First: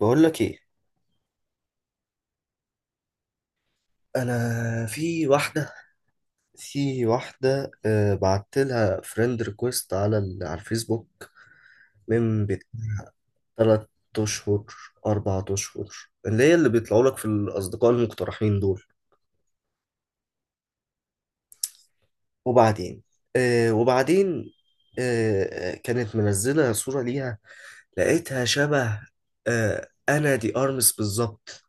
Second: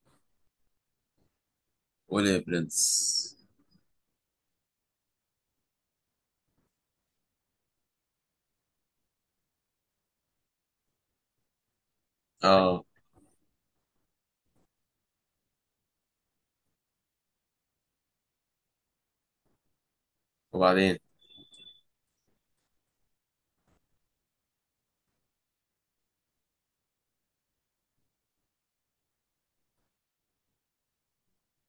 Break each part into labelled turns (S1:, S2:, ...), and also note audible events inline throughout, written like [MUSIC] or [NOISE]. S1: بقول لك ايه؟
S2: قول يا برنس.
S1: انا في واحده بعت لها فريند ريكويست على الفيسبوك من
S2: اه،
S1: 3 اشهر، 4 اشهر، اللي هي اللي بيطلعوا لك في الاصدقاء المقترحين دول.
S2: وبعدين؟
S1: وبعدين وبعدين. كانت منزله صوره ليها، لقيتها شبه انا دي ارمس بالظبط.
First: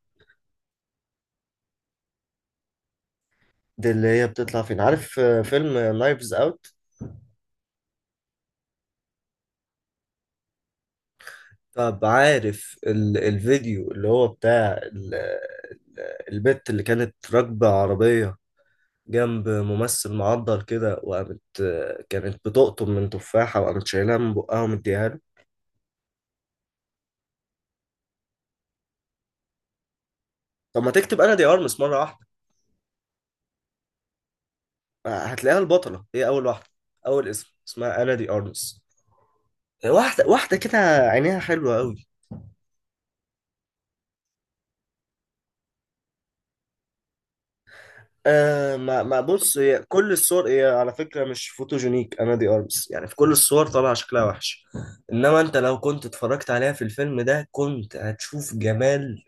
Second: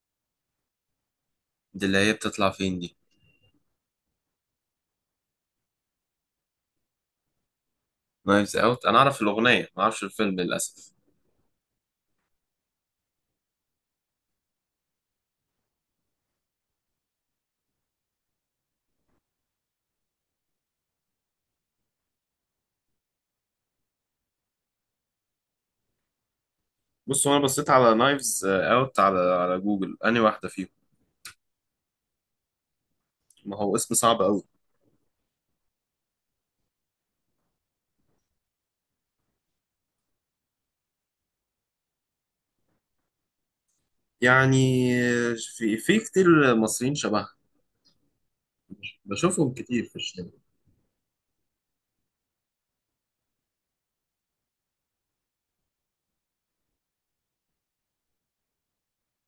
S2: دي اللي هي بتطلع فين دي؟
S1: دي اللي هي بتطلع فين؟ عارف فيلم نايفز اوت.
S2: نايفز اوت، انا اعرف الاغنيه ما اعرفش الفيلم للاسف.
S1: طب عارف الفيديو اللي هو بتاع البت اللي كانت راكبة عربية جنب ممثل معضل كده؟ وقامت، كانت بتقطم من تفاحة وقامت شايلها من بقها ومديها له.
S2: بص، هو انا بصيت على نايفز اوت على جوجل انهي واحده فيهم.
S1: طب ما تكتب أنا دي أرمس مرة واحدة،
S2: ما هو اسم صعب قوي.
S1: هتلاقيها البطلة، هي أول واحدة، أول اسم اسمها أنا دي أرمس. واحدة واحدة كده، عينيها حلوة أوي.
S2: يعني في كتير مصريين شبهها.
S1: آه ما ما
S2: بشوفهم
S1: بص، هي
S2: كتير في
S1: كل
S2: الشارع.
S1: الصور هي على فكرة مش فوتوجينيك أنا دي أرمس، يعني في كل الصور طالعة شكلها وحش. إنما أنت لو كنت اتفرجت عليها في الفيلم ده كنت هتشوف جمال.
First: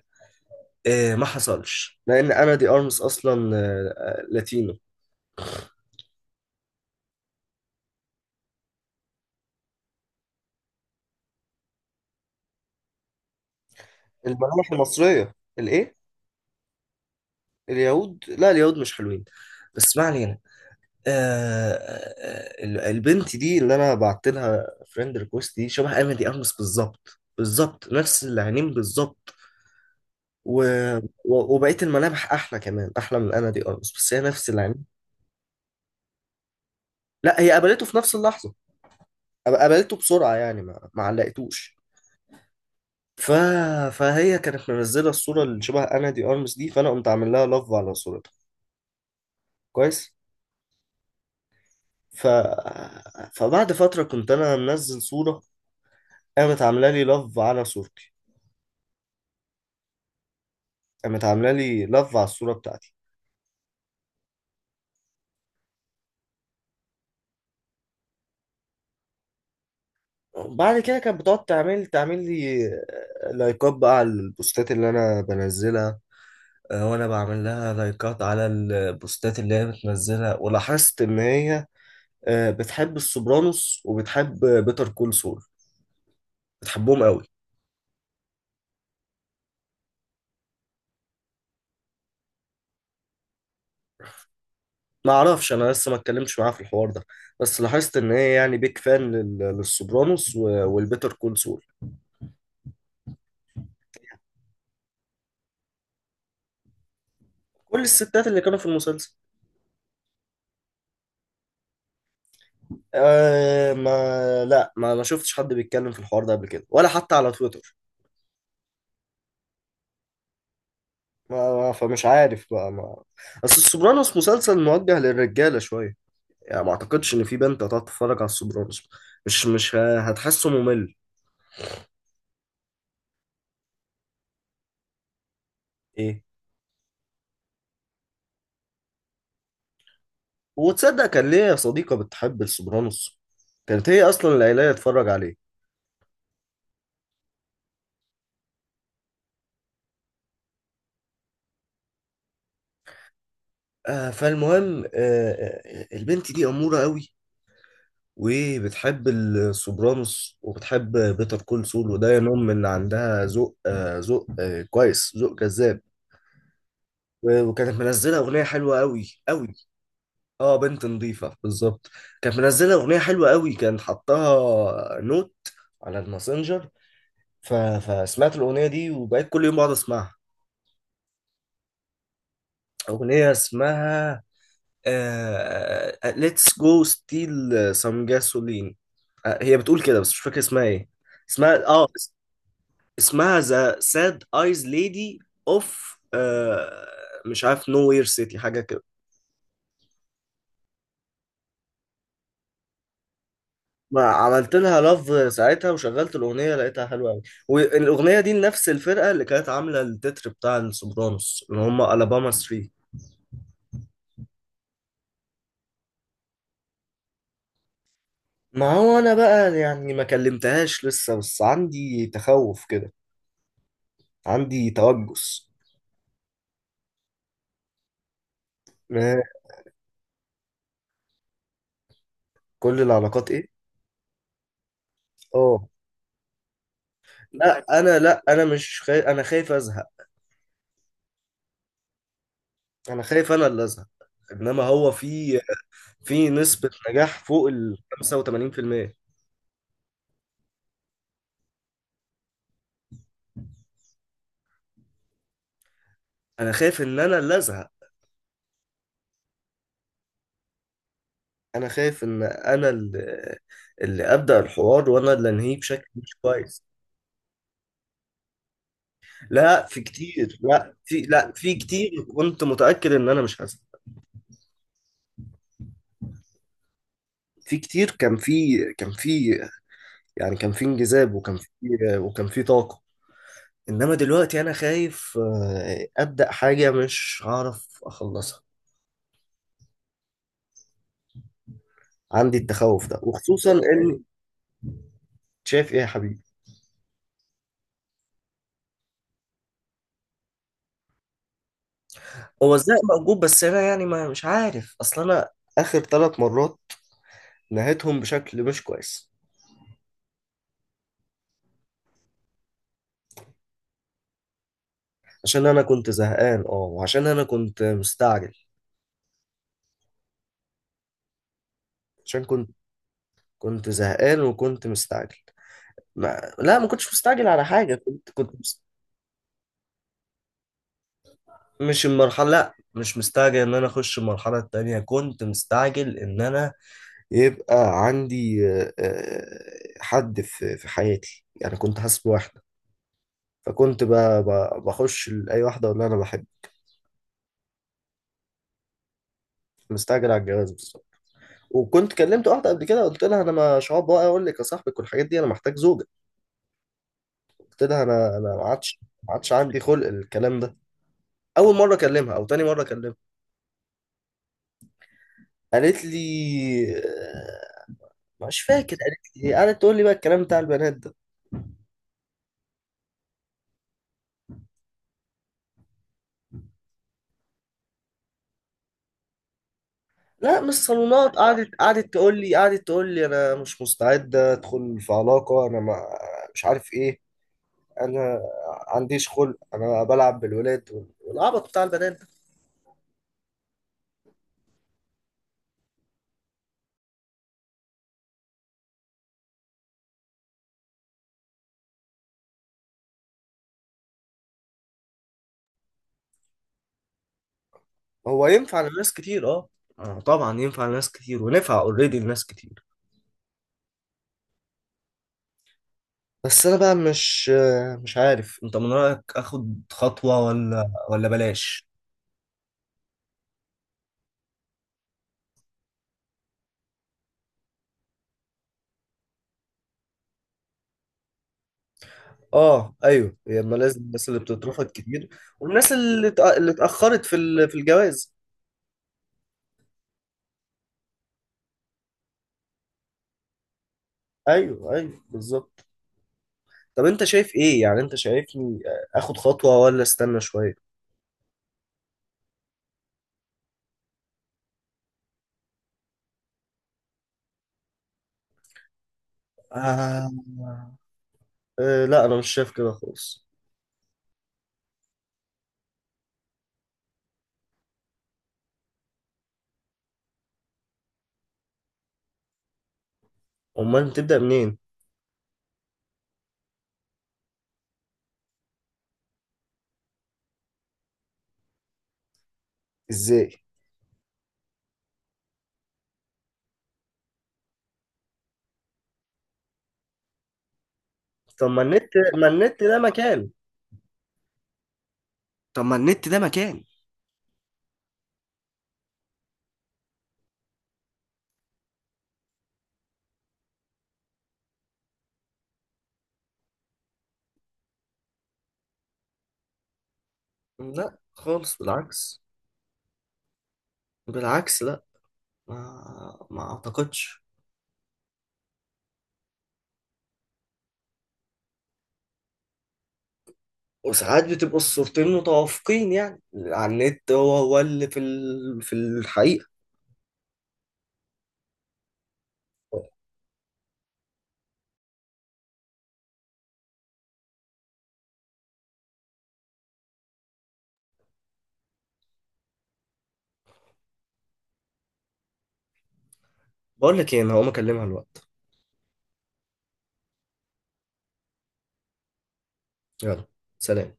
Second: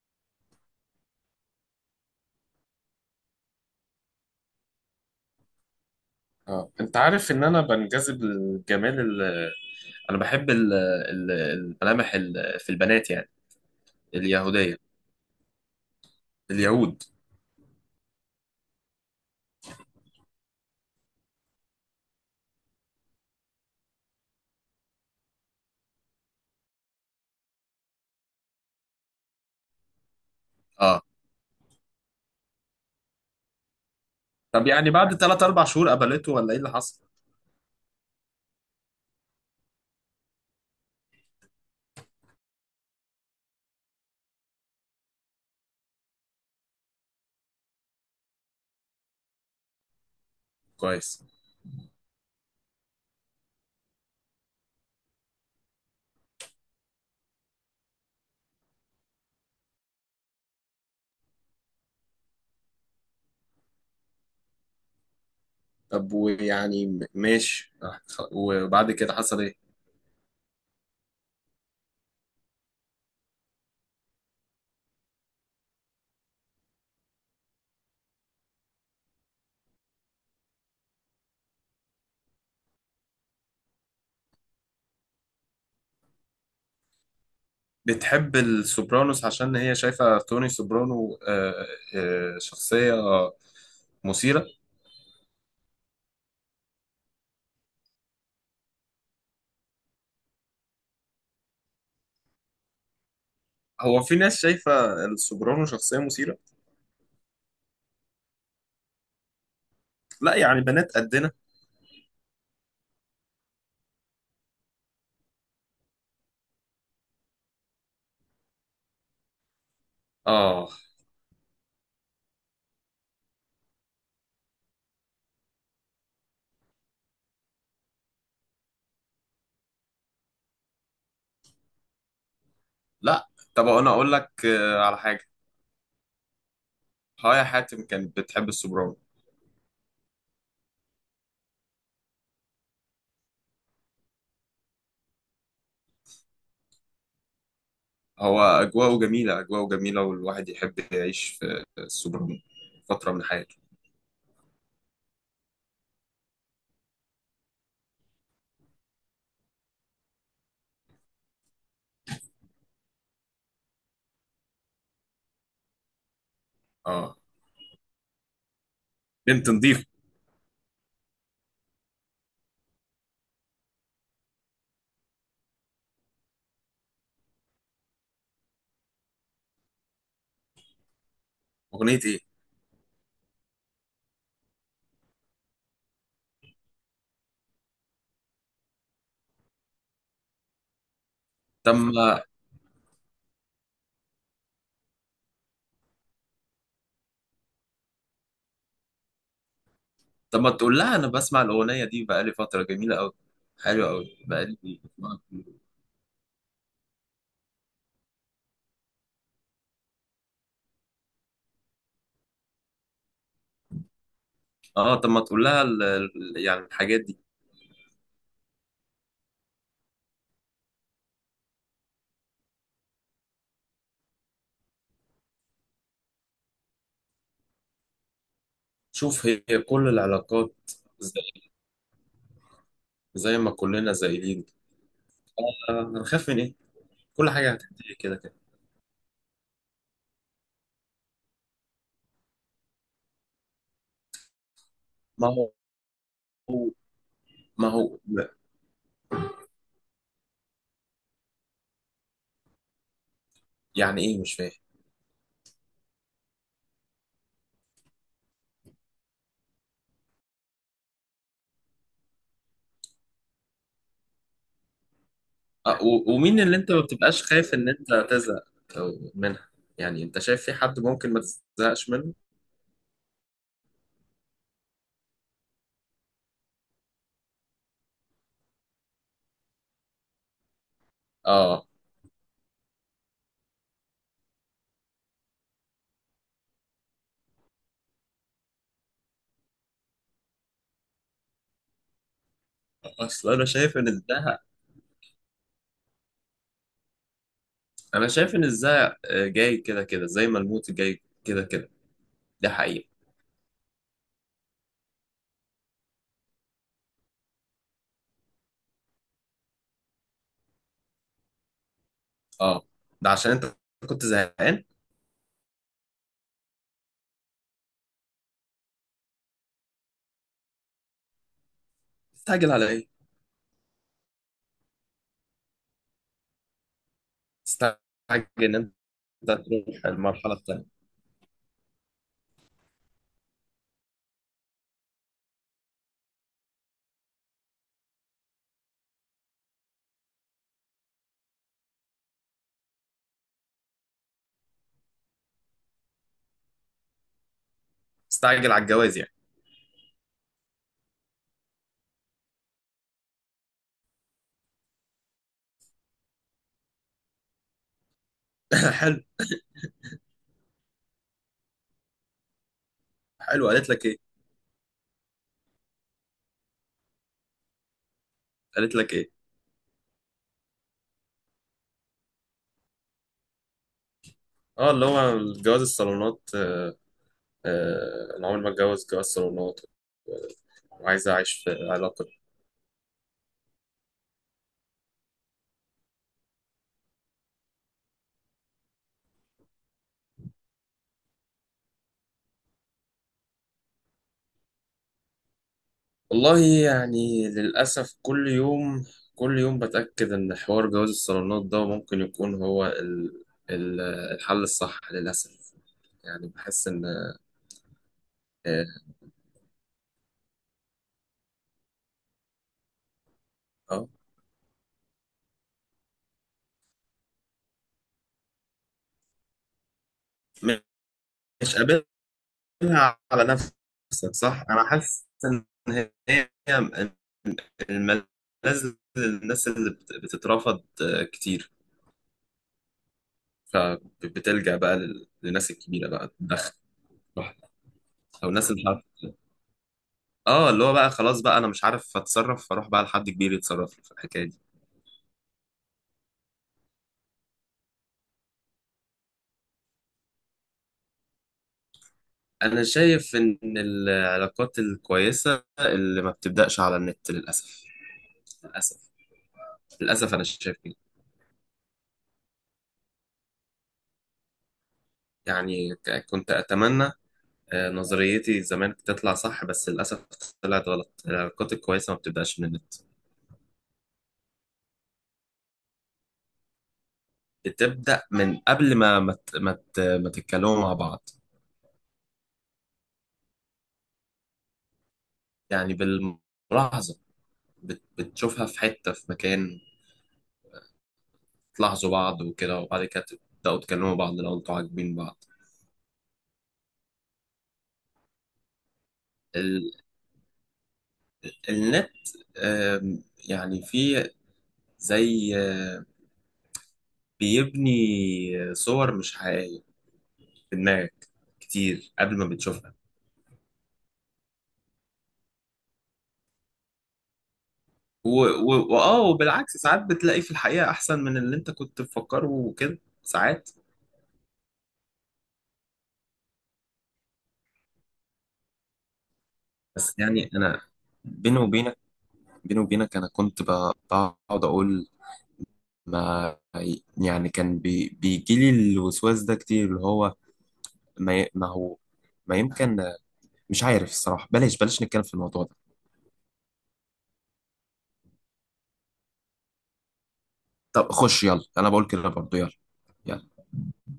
S1: ما حصلش لأن أنا دي أرمس أصلا لاتينو.
S2: اه، انت عارف ان انا بنجذب للجمال، انا بحب الملامح في البنات يعني،
S1: الملامح
S2: اليهوديه.
S1: المصرية؟ الإيه؟
S2: اليهود.
S1: اليهود؟ لا، اليهود مش حلوين، بس ما علينا. البنت دي اللي أنا بعت لها فريند ريكوست دي شبه أنا دي أرمس بالظبط بالظبط، نفس العينين بالظبط. و...
S2: اه.
S1: و... وبقيت الملامح احلى كمان، احلى من انا دي ارمس، بس هي نفس
S2: طب
S1: العين.
S2: يعني بعد 3 4 شهور قبلته ولا ايه اللي حصل؟
S1: لا، هي قابلته في نفس اللحظه. قابلته بسرعه، يعني ما علقتوش. ف... فهي كانت منزله الصوره اللي شبه انا دي ارمس دي، فانا قمت عامل لها لاف على صورتها. كويس.
S2: كويس.
S1: ف... فبعد فتره كنت انا منزل صوره، قامت عامله لي لاف على صورتي، قامت عامله لي لاف على الصوره بتاعتي.
S2: طب، ويعني ماشي، وبعد كده حصل ايه؟
S1: بعد كده كانت بتقعد تعمل لي لايكات بقى على البوستات اللي انا بنزلها، وانا بعمل لها لايكات على البوستات اللي هي بتنزلها. ولاحظت ان هي بتحب السوبرانوس، وبتحب بيتر كول سول، بتحبهم قوي.
S2: بتحب السوبرانوس عشان هي شايفة توني سوبرانو، شخصية مثيرة.
S1: ما اعرفش، انا لسه ما اتكلمتش معاها في الحوار ده، بس لاحظت ان هي يعني بيك فان لل- للسوبرانوس و- والبيتر كول سول.
S2: هو في ناس شايفة السوبرانو شخصية مثيرة.
S1: كل الستات اللي كانوا في المسلسل.
S2: لا يعني بنات قدنا.
S1: أه ما لا، ما شفتش حد بيتكلم في الحوار ده قبل كده ولا حتى على تويتر.
S2: اه.
S1: ما ما- فمش عارف بقى ما اصل السوبرانوس مسلسل موجه للرجاله شويه، يعني ما اعتقدش ان في بنت هتقعد تتفرج على السوبرانوس، مش هتحسه ممل.
S2: لا. طب، انا اقول لك على حاجة.
S1: ايه؟
S2: هايا حاتم كانت بتحب السوبرانو.
S1: وتصدق كان ليا صديقة بتحب السوبرانوس، كانت هي اصلا اللي قايله لي اتفرج عليه.
S2: هو اجواءه جميلة، اجواءه جميلة، والواحد يحب يعيش في السوبرانو فترة من حياته.
S1: فالمهم البنت دي اموره قوي، وبتحب السوبرانوس، وبتحب بيتر كول سول، وده ينم ان عندها ذوق ذوق كويس، ذوق جذاب.
S2: اه،
S1: و- وكانت منزله اغنيه حلوه قوي قوي.
S2: بنت نضيفة.
S1: اه، بنت نظيفة بالظبط. كانت منزلة أغنية حلوة قوي، كان حطها نوت على الماسنجر. ف... فسمعت الأغنية دي وبقيت كل يوم بقعد أسمعها.
S2: اغنية ايه؟
S1: أغنية اسمها Let's go steal some gasoline. آه هي بتقول كده بس مش فاكر اسمها ايه. اسمها
S2: تم.
S1: اسمها The Sad Eyes Lady of آه... مش عارف Nowhere City، حاجة كده.
S2: طب ما تقول لها انا بسمع الاغنيه دي بقالي فتره جميله قوي، حلوه
S1: ما
S2: قوي
S1: عملت
S2: بقالي.
S1: لها لاف ساعتها وشغلت الاغنيه، لقيتها حلوه قوي. والاغنيه دي نفس الفرقه اللي كانت عامله التتر بتاع السوبرانوس، اللي هم الاباما 3.
S2: اه، طب ما تقول لها يعني الحاجات دي.
S1: ما هو انا بقى يعني ما كلمتهاش لسه، بس عندي تخوف كده، عندي توجس. ما-
S2: شوف، هي كل العلاقات زي,
S1: كل العلاقات
S2: زي
S1: ايه؟
S2: ما كلنا زايلين.
S1: اه،
S2: هنخاف من ايه؟ كل حاجه
S1: لا،
S2: هتنتهي
S1: انا
S2: كده
S1: لا
S2: كده.
S1: انا مش خايف، انا خايف ازهق، انا خايف انا اللي ازهق. انما هو
S2: ما
S1: في
S2: هو
S1: نسبة نجاح فوق
S2: ما
S1: ال
S2: هو
S1: 85%.
S2: يعني ايه مش فاهم؟
S1: انا خايف ان انا اللي ازهق، انا خايف ان انا اللي ابدا الحوار وانا اللي انهيه بشكل مش
S2: ومين اللي
S1: كويس.
S2: انت ما بتبقاش خايف ان انت تزهق منها؟
S1: لا في
S2: يعني انت
S1: كتير،
S2: شايف في
S1: لا
S2: حد
S1: في
S2: ممكن ما
S1: لا في
S2: تزهقش
S1: كتير.
S2: منه؟
S1: كنت متاكد ان انا مش هسمع. في كتير، كان في، يعني كان في انجذاب، وكان في
S2: اه.
S1: وكان في طاقه. انما دلوقتي انا خايف ابدا حاجه مش هعرف اخلصها، عندي التخوف ده
S2: اصل انا
S1: وخصوصا
S2: شايف
S1: ان...
S2: ان ده،
S1: شايف ايه يا حبيبي؟
S2: انا شايف ان الزهق جاي كده كده زي ما الموت جاي كده كده. دي
S1: هو ازاي
S2: حقيقة.
S1: موجود، بس انا يعني ما مش عارف، اصل انا اخر 3 مرات نهيتهم بشكل مش كويس.
S2: اه، ده عشان انت كنت زهقان.
S1: عشان انا كنت زهقان، اه، وعشان انا كنت مستعجل، عشان كنت
S2: تستعجل على ايه؟
S1: كنت زهقان وكنت مستعجل. ما... لا، ما كنتش مستعجل على حاجة،
S2: تستعجل
S1: كنت
S2: ان انت تروح المرحلة التانية.
S1: مش المرحلة، لا، مش مستعجل ان انا اخش المرحلة التانية، كنت مستعجل ان انا يبقى عندي حد في حياتي، يعني كنت حاسس بواحدة، فكنت ب... ب... بخش لأي واحدة اقول لها انا بحب.
S2: تستعجل على الجواز يعني.
S1: مستعجل على الجواز بالظبط. وكنت كلمت واحدة قبل كده، قلت لها انا مش هقعد بقى اقول لك يا صاحبك والحاجات دي، انا محتاج زوجة. قلت لها انا ما
S2: [LAUGHS]
S1: عادش
S2: حلو.
S1: ما عادش عندي خلق الكلام ده. اول مره اكلمها او تاني مره اكلمها.
S2: حلو، قالت لك ايه؟
S1: قالت لي مش
S2: قالت
S1: فاكر
S2: لك ايه؟
S1: قالت لي إيه. قعدت تقول لي بقى الكلام بتاع البنات ده.
S2: اه، اللي هو جواز الصالونات. انا عمري ما اتجوز جواز صالونات. آه،
S1: لا، مش
S2: وعايز
S1: صالونات،
S2: اعيش في
S1: قعدت قعدت
S2: علاقة.
S1: تقول لي قعدت تقول لي انا مش مستعده ادخل في علاقه، انا ما... مش عارف ايه، انا عنديش خلق انا بلعب بالولاد وال- والعبط بتاع البنات ده.
S2: والله، يعني للأسف، كل يوم كل يوم بتأكد إن حوار جواز الصالونات ده ممكن يكون هو ال- الحل الصح للأسف. يعني بحس إن،
S1: هو ينفع لناس كتير، اه، طبعا ينفع لناس كتير، ونفع اوريدي لناس كتير.
S2: آه
S1: بس انا بقى مش عارف انت من رأيك اخد خطوة ولا
S2: مش،
S1: بلاش.
S2: قابلها على نفسك. صح، أنا حاسس إن هي الملاذ للناس اللي بتترفض كتير.
S1: اه، ايوه، هي اما لازم الناس اللي
S2: فبتلجأ
S1: بتترفض
S2: بقى
S1: كتير،
S2: للناس
S1: والناس
S2: الكبيرة بقى
S1: اللي
S2: تدخل.
S1: اتأخرت في في الجواز.
S2: أو الناس اللي اه، اللي هو بقى خلاص بقى انا مش عارف اتصرف، فاروح بقى لحد كبير يتصرف لي في الحكايه دي.
S1: ايوه، ايوه، بالظبط. طب انت شايف ايه؟ يعني انت شايفني اخد خطوة ولا استنى شوية؟
S2: انا شايف ان العلاقات الكويسه اللي ما بتبداش على النت، للاسف، للاسف.
S1: آه.
S2: للاسف انا شايف كده.
S1: أه، لا، انا مش شايف كده خالص.
S2: يعني كنت اتمنى نظريتي زمان تطلع صح، بس للاسف طلعت غلط. العلاقات الكويسه ما بتبداش من النت.
S1: امال تبدأ منين؟
S2: بتبدا من قبل ما تتكلموا مع بعض.
S1: ازاي؟
S2: يعني بالملاحظه، بتشوفها في حته في مكان.
S1: طب ما النت
S2: تلاحظوا بعض
S1: ما
S2: وكده،
S1: النت ده
S2: وبعد كده
S1: مكان؟
S2: تبدأوا تكلموا بعض لو انتوا عاجبين بعض.
S1: طب ما النت ده مكان.
S2: ال... النت، يعني في زي، بيبني صور مش حقيقية في
S1: لا،
S2: دماغك
S1: خالص،
S2: كتير قبل
S1: بالعكس،
S2: ما بتشوفها.
S1: بالعكس، لا، ما اعتقدش.
S2: و... و... وآه وبالعكس ساعات بتلاقي في الحقيقة أحسن من اللي انت كنت مفكره، وكده ساعات.
S1: وساعات بتبقوا الصورتين متوافقين، يعني على النت هو هو اللي في في الحقيقة.
S2: بس يعني أنا، بيني وبينك، بيني وبينك أنا كنت بقعد أقول، ما، يعني كان بيجيلي الوسواس ده كتير، اللي هو ما هو، ما يمكن، مش عارف، الصراحة بلاش بلاش نتكلم في الموضوع ده.
S1: بقول لك ايه، انا هقوم اكلمها الوقت.
S2: طب خش، يلا انا بقول كده برضه، يلا.
S1: يلا.
S2: يلا.
S1: سلام.